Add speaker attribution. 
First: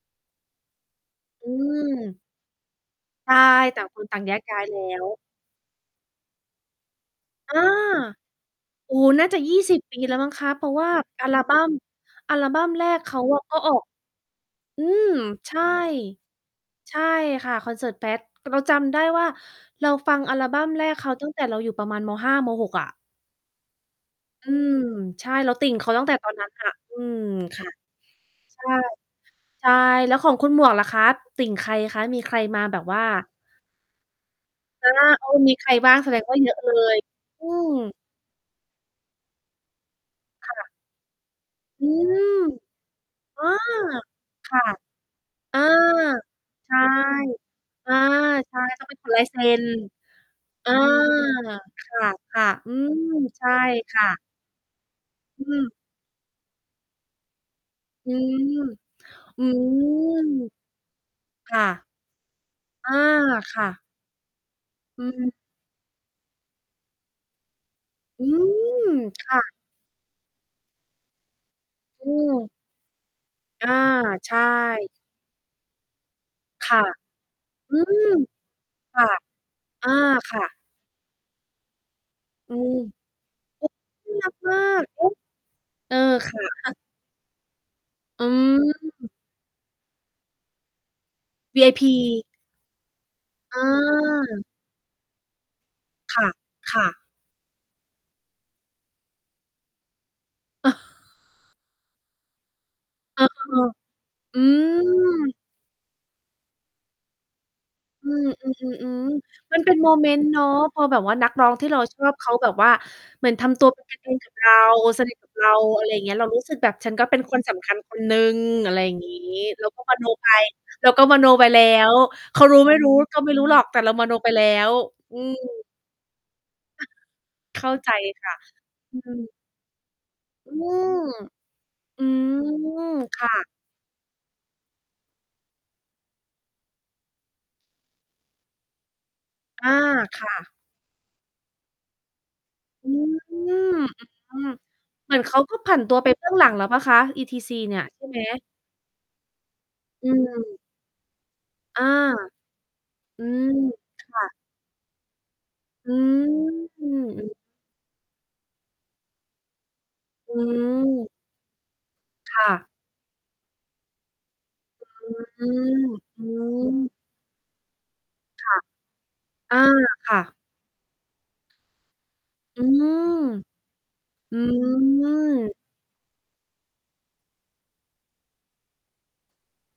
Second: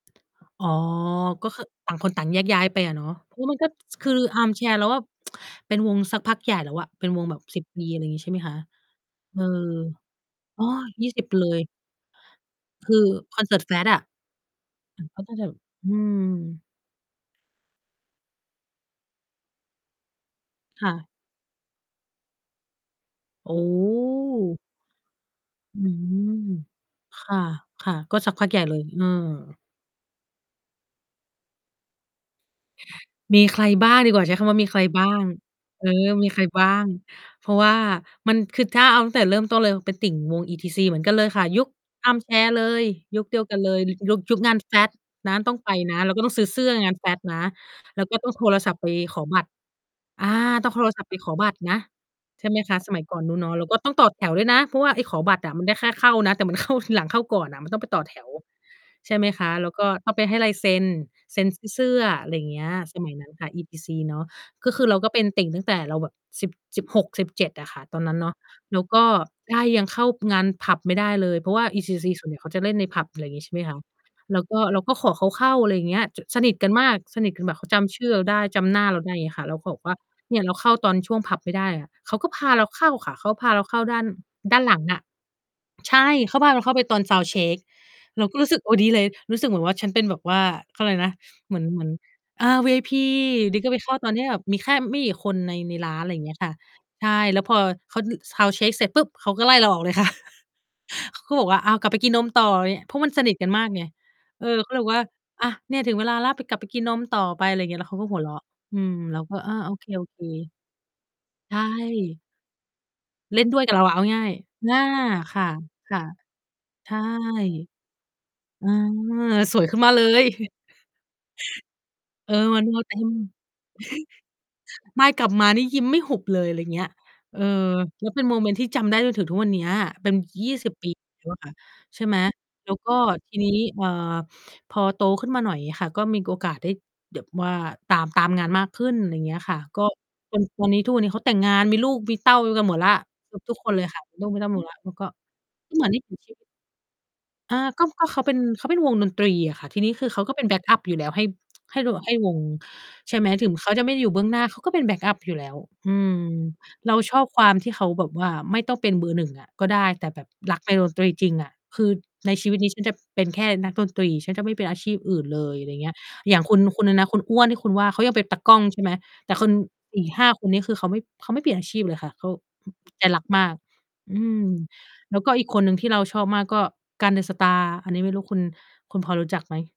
Speaker 1: อ๋อ ก
Speaker 2: อ
Speaker 1: ็
Speaker 2: ื
Speaker 1: คือ ต่างค
Speaker 2: ม
Speaker 1: นต่างแยกย้ายไปอะเนาะ
Speaker 2: ใช
Speaker 1: เฮ
Speaker 2: ่
Speaker 1: ้ย มันก็
Speaker 2: ต่างค
Speaker 1: ค
Speaker 2: น
Speaker 1: ือ
Speaker 2: ต่างแยก ย้าย
Speaker 1: Armchair
Speaker 2: แล้
Speaker 1: เราว่า
Speaker 2: ว
Speaker 1: เป็นวงสักพักใหญ่แล้วอะ เป็นวงแบบ
Speaker 2: อ
Speaker 1: ส
Speaker 2: า
Speaker 1: ิบ ปี อะไรอย่างงี้ใช่ไหมคะ?
Speaker 2: โอ้โฮ น่า
Speaker 1: เ
Speaker 2: จ
Speaker 1: อ
Speaker 2: ะ
Speaker 1: อ
Speaker 2: 20 ปีแล้วมั้งคะ
Speaker 1: อ
Speaker 2: เ
Speaker 1: ๋
Speaker 2: พ
Speaker 1: อ
Speaker 2: ราะว่า
Speaker 1: ยี่สิ
Speaker 2: อ
Speaker 1: บ
Speaker 2: ั
Speaker 1: ไป
Speaker 2: ล
Speaker 1: เล
Speaker 2: บั
Speaker 1: ย
Speaker 2: ม อัลบัมแร
Speaker 1: คื
Speaker 2: ก
Speaker 1: อ
Speaker 2: เขาอ
Speaker 1: คอ
Speaker 2: ะ
Speaker 1: นเส
Speaker 2: ก
Speaker 1: ิ
Speaker 2: ็
Speaker 1: ร์ต
Speaker 2: ออก
Speaker 1: Fat อะ เ
Speaker 2: อื
Speaker 1: หมือน
Speaker 2: ม
Speaker 1: เขาก็จะแ
Speaker 2: ใ
Speaker 1: บ
Speaker 2: ช
Speaker 1: บ
Speaker 2: ่
Speaker 1: อืม
Speaker 2: ใช่ค่ะคอนเสิร์ต Fat เราจำได้ว่าเราฟังอัลบั้มแร
Speaker 1: ค่
Speaker 2: ก
Speaker 1: ะ
Speaker 2: เขาตั้งแต่เราอยู่ประมาณ ม. 5 ม. 6 อะ
Speaker 1: โอ้
Speaker 2: อืม ใช่ เราติ่ง
Speaker 1: อื
Speaker 2: เขาตั้งแต่ตอ
Speaker 1: ม
Speaker 2: นนั้นอะ อืม
Speaker 1: ค่ะ
Speaker 2: ค่ะ
Speaker 1: ค่ะ ก็สักพักให
Speaker 2: ใ
Speaker 1: ญ
Speaker 2: ช
Speaker 1: ่
Speaker 2: ่
Speaker 1: เลย เออ
Speaker 2: ใช่ แล้วของคุณหมวกล่ะคะ ติ่งใครคะ? มีใครมาแบบว่า
Speaker 1: มีใครบ้างดีกว่า ใช้คำว่ามีใคร
Speaker 2: อา
Speaker 1: บ้าง
Speaker 2: โอ้ มีใคร
Speaker 1: เอ
Speaker 2: บ้างแ
Speaker 1: อ
Speaker 2: สดง
Speaker 1: มี
Speaker 2: ว่
Speaker 1: ใ
Speaker 2: า
Speaker 1: คร
Speaker 2: เยอะ
Speaker 1: บ้
Speaker 2: เล
Speaker 1: าง
Speaker 2: ย อ
Speaker 1: เ
Speaker 2: ื
Speaker 1: พราะว่า
Speaker 2: ม
Speaker 1: มันคือ ถ้าเอา ตั้งแต่เริ่มต้นเลยเป็นติ่งวง
Speaker 2: ค่ะ
Speaker 1: ETC เหมือนกันเลยค่ะ ยุค
Speaker 2: อืม
Speaker 1: Armchair เลย ยุคเดี
Speaker 2: อ
Speaker 1: ยว
Speaker 2: า
Speaker 1: กันเลย ยุค ยุค
Speaker 2: ค
Speaker 1: งาน
Speaker 2: ่ะ
Speaker 1: Fat นะ ต้
Speaker 2: เอ
Speaker 1: อง
Speaker 2: อ
Speaker 1: ไปนะ เราก็ต้องซื้อเสื้
Speaker 2: ใช
Speaker 1: อ
Speaker 2: ่
Speaker 1: งาน Fat นะ
Speaker 2: เออ
Speaker 1: แล้วก็ต้องโท
Speaker 2: ใช
Speaker 1: ร
Speaker 2: ่
Speaker 1: ศัพท์
Speaker 2: ต้
Speaker 1: ไป
Speaker 2: องไปขอ
Speaker 1: ข
Speaker 2: ลา
Speaker 1: อ
Speaker 2: ยเ
Speaker 1: บ
Speaker 2: ซ
Speaker 1: ัต
Speaker 2: ็
Speaker 1: ร
Speaker 2: น
Speaker 1: อา ต
Speaker 2: อ
Speaker 1: ้อ
Speaker 2: า
Speaker 1: งโทรศัพท์ไปขอบัตรนะ
Speaker 2: ค
Speaker 1: ใ
Speaker 2: ่
Speaker 1: ช
Speaker 2: ะ
Speaker 1: ่ไหม
Speaker 2: ๆ อ
Speaker 1: ค
Speaker 2: ื
Speaker 1: ะ สมั
Speaker 2: ม
Speaker 1: ยก่อนนู้น
Speaker 2: ใช
Speaker 1: เน
Speaker 2: ่
Speaker 1: าะ แล้วก็ต้อ
Speaker 2: ค
Speaker 1: งต
Speaker 2: ่
Speaker 1: ่อ
Speaker 2: ะ
Speaker 1: แถวด้วยนะ เพราะว่าไอ้ขอบัต
Speaker 2: อื
Speaker 1: รอะมันไ
Speaker 2: ม
Speaker 1: ด้แค่เข้านะ แต่มัน เข้าทีหลัง เข้าก่อนน่ะ มันต้องไปต่อ
Speaker 2: อื
Speaker 1: แถว
Speaker 2: ม
Speaker 1: ใช่ไหม
Speaker 2: อ
Speaker 1: ค
Speaker 2: ื
Speaker 1: ะ แล้วก็ต้องไป
Speaker 2: ม
Speaker 1: ให้ลายเซ็น เซ็น
Speaker 2: ค่
Speaker 1: ท
Speaker 2: ะ อา ค่
Speaker 1: ี่ เส
Speaker 2: ะ
Speaker 1: ื้อ อะไรอย่างเงี้ย
Speaker 2: อา
Speaker 1: สมัยนั้นค่ะ
Speaker 2: ค่ะ
Speaker 1: ETC เนาะ ก็คือเรา
Speaker 2: อื
Speaker 1: ก็เป็น
Speaker 2: ม
Speaker 1: ติ่งตั้งแต่เราแบบ สิบ 16-17 อะค่ะ ตอนนั้น
Speaker 2: อื
Speaker 1: เนาะ แล้ว
Speaker 2: ม
Speaker 1: ก็
Speaker 2: ค่ะ
Speaker 1: ได้ยังเข้างานผับไม่ได้เลย เพราะว่า
Speaker 2: อ
Speaker 1: ETC
Speaker 2: ื
Speaker 1: ส่วนใหญ่
Speaker 2: ม
Speaker 1: เขาจะเล่นในผับ อะไรอย่างงี้ ใช่ไหม
Speaker 2: อา
Speaker 1: คะ
Speaker 2: ใช
Speaker 1: แล้วก็เร
Speaker 2: ่
Speaker 1: าก็ขอเขาเข้า อะไรอย่างเงี้ย จน สนิทกั
Speaker 2: ค
Speaker 1: น
Speaker 2: ่ะ
Speaker 1: มาก สนิทกันแบบ เขา
Speaker 2: อื
Speaker 1: จำชื่
Speaker 2: ม
Speaker 1: อเราได้ จำหน้า
Speaker 2: ค
Speaker 1: เรา
Speaker 2: ่
Speaker 1: ไ
Speaker 2: ะ
Speaker 1: ด้ เงี้ยค่ะ เราก็บอก
Speaker 2: อ
Speaker 1: ว
Speaker 2: า
Speaker 1: ่าเ
Speaker 2: ค
Speaker 1: นี่
Speaker 2: ่
Speaker 1: ยเรา
Speaker 2: ะ
Speaker 1: เข้าตอนช่วงผับไม่ได้อะ เขาก็พา
Speaker 2: อื
Speaker 1: เรา
Speaker 2: ม
Speaker 1: เข้าค่ะ เขาก็พาเรา
Speaker 2: ก
Speaker 1: เข้าด้าน
Speaker 2: น่ารัก ม
Speaker 1: ด้
Speaker 2: า
Speaker 1: านหลั
Speaker 2: ก
Speaker 1: งอ
Speaker 2: เ
Speaker 1: ะ
Speaker 2: อ๊ะ เ
Speaker 1: ใ
Speaker 2: อ
Speaker 1: ช
Speaker 2: อ
Speaker 1: ่ เ
Speaker 2: ค
Speaker 1: ขา
Speaker 2: ่ะ
Speaker 1: พาเราเข้าไปตอน sound check เ
Speaker 2: อ
Speaker 1: ร
Speaker 2: ื
Speaker 1: าก็รู้สึก โอ้ ดีเลย
Speaker 2: ม
Speaker 1: รู้สึกเหมือนว่าฉันเป็นแบบว่า เขาเรียกอะไรนะ เหมือน เหมือน
Speaker 2: VIP
Speaker 1: อา VIP อยู่
Speaker 2: เ
Speaker 1: ดี ๆ ก็ไปเข้าตอนที่แบ
Speaker 2: ออ
Speaker 1: บมีแค่ไม่กี่คนใน ในร้าน อะไร
Speaker 2: ค
Speaker 1: อย่า
Speaker 2: ่
Speaker 1: ง
Speaker 2: ะ
Speaker 1: เงี้ยค่ะ
Speaker 2: ค่ะ
Speaker 1: ใช่ แล้วพอเขา น sound check เสร็จปุ๊บ เขาก็ไล่เราออกเลยค่ะ เขาก็บอกว่า อ้าว กลับไปกินนมต่อเนี่ย เพราะมัน
Speaker 2: เ
Speaker 1: ส
Speaker 2: ออ
Speaker 1: นิทกันมากไง
Speaker 2: ๆ อื
Speaker 1: เออ ก็เลยบอกว่า
Speaker 2: ม
Speaker 1: อา เนี่ยถึงเวลาแล้ว ไปกลับไปกินนมต่อไป อะไรอย่างเงี้ย แล้วเขาก็
Speaker 2: อื
Speaker 1: หัวเราะ อืม
Speaker 2: อ ๆ
Speaker 1: เราก
Speaker 2: ๆ
Speaker 1: ็ อ
Speaker 2: ๆ ม
Speaker 1: า
Speaker 2: ันเ
Speaker 1: โ
Speaker 2: ป
Speaker 1: อ
Speaker 2: ็น
Speaker 1: เ
Speaker 2: โมเมน
Speaker 1: ค
Speaker 2: ต์เนาะ
Speaker 1: ๆ
Speaker 2: พอแบบว่านักร้อ
Speaker 1: ใช
Speaker 2: งที่เราชอบ
Speaker 1: ่
Speaker 2: เขาแบบว่า เหมือ
Speaker 1: เ
Speaker 2: น
Speaker 1: ล่
Speaker 2: ท
Speaker 1: นด้
Speaker 2: ำ
Speaker 1: ว
Speaker 2: ต
Speaker 1: ย
Speaker 2: ั
Speaker 1: ก
Speaker 2: ว
Speaker 1: ับ
Speaker 2: เ
Speaker 1: เ
Speaker 2: ป
Speaker 1: ร
Speaker 2: ็
Speaker 1: า
Speaker 2: น
Speaker 1: อะ
Speaker 2: กั
Speaker 1: เอ
Speaker 2: น
Speaker 1: า
Speaker 2: เอ
Speaker 1: ง
Speaker 2: ง
Speaker 1: ่า
Speaker 2: กั
Speaker 1: ย
Speaker 2: บ เรา
Speaker 1: ๆ อา
Speaker 2: สนิท กับ
Speaker 1: ค่
Speaker 2: เ
Speaker 1: ะ
Speaker 2: รา อะไร
Speaker 1: ค
Speaker 2: อ
Speaker 1: ่
Speaker 2: ย
Speaker 1: ะ
Speaker 2: ่างเงี้ย เรารู้สึกแบบ
Speaker 1: ใ
Speaker 2: ฉ
Speaker 1: ช
Speaker 2: ัน
Speaker 1: ่
Speaker 2: ก็เป็นคนสำคัญคนหนึ่ง
Speaker 1: เอ
Speaker 2: อ
Speaker 1: อ
Speaker 2: ะไรอย่างงี้
Speaker 1: ส
Speaker 2: เ
Speaker 1: ว
Speaker 2: ร
Speaker 1: ย
Speaker 2: า
Speaker 1: ขึ
Speaker 2: ก
Speaker 1: ้น
Speaker 2: ็
Speaker 1: ม
Speaker 2: ม
Speaker 1: าเล
Speaker 2: โนไ
Speaker 1: ย
Speaker 2: ป เราก็มโนไปแล้ว
Speaker 1: เออ
Speaker 2: เขารู้
Speaker 1: one
Speaker 2: ไม่
Speaker 1: more
Speaker 2: รู้
Speaker 1: เต็ม
Speaker 2: ก็ไม่รู้หรอก แต่เรามโนไปแล้ว
Speaker 1: ไม่
Speaker 2: อื
Speaker 1: กลับมานี
Speaker 2: ม
Speaker 1: ่ยิ้มไม่หุบเลย อะไรอย่างเงี้ย เออ
Speaker 2: เข้าใจ
Speaker 1: แล้วเป็น
Speaker 2: ค่
Speaker 1: โ
Speaker 2: ะ
Speaker 1: มเมนต์ที่จำได
Speaker 2: อ
Speaker 1: ้
Speaker 2: ื
Speaker 1: จนถึง
Speaker 2: ม
Speaker 1: ทุกวันเนี้ย เป็น ย
Speaker 2: อ
Speaker 1: ี
Speaker 2: ื
Speaker 1: ่สิบ ปี
Speaker 2: ม
Speaker 1: แล้วอะค่ะ ใช
Speaker 2: อื
Speaker 1: ่ไหม แล้วก็
Speaker 2: ม ค่
Speaker 1: ที
Speaker 2: ะ
Speaker 1: นี้ เอ่อ พอโตขึ้นมาหน่อยค่ะ ก็มีโอกาสได้แบบว่าตาม ตามงานมากขึ้น อะไรอย่างเงี้ยค่ะ
Speaker 2: อา
Speaker 1: ก็
Speaker 2: ค่
Speaker 1: วัน
Speaker 2: ะ
Speaker 1: วัน นี้ ทุกวันนี้เขาแต่งงานมีลูกมีเต้ากันหมดแ
Speaker 2: อ
Speaker 1: ล
Speaker 2: ื
Speaker 1: ้ว
Speaker 2: ม
Speaker 1: เ
Speaker 2: อ
Speaker 1: ก
Speaker 2: ื
Speaker 1: ือบทุกคนเลย ค่ะ ลูกไม่ต้
Speaker 2: ม
Speaker 1: องมี แล้ว แล้ว ก็
Speaker 2: เหมือนเขาก็ผั
Speaker 1: เห
Speaker 2: น
Speaker 1: มือ
Speaker 2: ต
Speaker 1: น
Speaker 2: ั
Speaker 1: น
Speaker 2: ว
Speaker 1: ี่
Speaker 2: ไป
Speaker 1: มี
Speaker 2: เบื
Speaker 1: ค
Speaker 2: ้
Speaker 1: ล
Speaker 2: อ
Speaker 1: ิป
Speaker 2: งหลังแล้วเปล่าคะ ETC
Speaker 1: อา
Speaker 2: เนี่
Speaker 1: ก็
Speaker 2: ยใช
Speaker 1: ก็
Speaker 2: ่
Speaker 1: เ
Speaker 2: ไ
Speaker 1: ข
Speaker 2: หม?
Speaker 1: าเป็น เขาเป็นวงดนตรีอะค่ะ ทีนี้คื
Speaker 2: อื
Speaker 1: อเขาก็เป็น
Speaker 2: ม
Speaker 1: แบ็กอัปอยู่แล้วให้ ให
Speaker 2: อ
Speaker 1: ้
Speaker 2: า
Speaker 1: ดูแบบ ให้วง ใช่
Speaker 2: อื
Speaker 1: ไหม ถ
Speaker 2: ม
Speaker 1: ึงเขาจะไม่ได้
Speaker 2: ค
Speaker 1: อยู่เบ
Speaker 2: ่
Speaker 1: ื้อง
Speaker 2: ะ
Speaker 1: หน้า เขาก็เป็นแบ็กอัปอยู่แล้ว
Speaker 2: อ
Speaker 1: อ
Speaker 2: ื
Speaker 1: ื
Speaker 2: ม
Speaker 1: ม
Speaker 2: อื
Speaker 1: เราชอบ
Speaker 2: อ
Speaker 1: ความที่เขาแบบว่า ไม่ต้องเป็นเบอร์ 1 อะก็ได้ แต่แบบ
Speaker 2: อื
Speaker 1: รักในดนต
Speaker 2: ม
Speaker 1: รีจริงอะ คือใน
Speaker 2: ค่
Speaker 1: ชีวิต
Speaker 2: ะ
Speaker 1: นี้ฉันจะเป็นแค่นักดนตรี ฉันจะไม่เป็นอาชีพอื่นเล
Speaker 2: อื
Speaker 1: ย อะไร
Speaker 2: ม
Speaker 1: อย่างเงี้ย
Speaker 2: อื
Speaker 1: อย่างคุณ คุณอ
Speaker 2: ม
Speaker 1: ะไรนะ คุณอ้วนคุณว่าเขายังเป็นตา
Speaker 2: ค
Speaker 1: กล
Speaker 2: ่
Speaker 1: ้
Speaker 2: ะ
Speaker 1: อง ใช่ไหม แต่คน
Speaker 2: อา
Speaker 1: อี
Speaker 2: ค
Speaker 1: ก
Speaker 2: ่
Speaker 1: 5
Speaker 2: ะ
Speaker 1: คนนี้ คือเขาไม่ เขาไม่เปลี่ยนอาชีพเลยค่ะ เขา
Speaker 2: อื
Speaker 1: อ ใจ
Speaker 2: ม
Speaker 1: รักมาก อื
Speaker 2: อื
Speaker 1: ม แล้วก็อีก
Speaker 2: ม
Speaker 1: คนหนึ่งที่เราชอบมากก็ กัน เดอะสตาร์ อันนี้ไม่รู้คุณ คุณพอรู้จักไหม?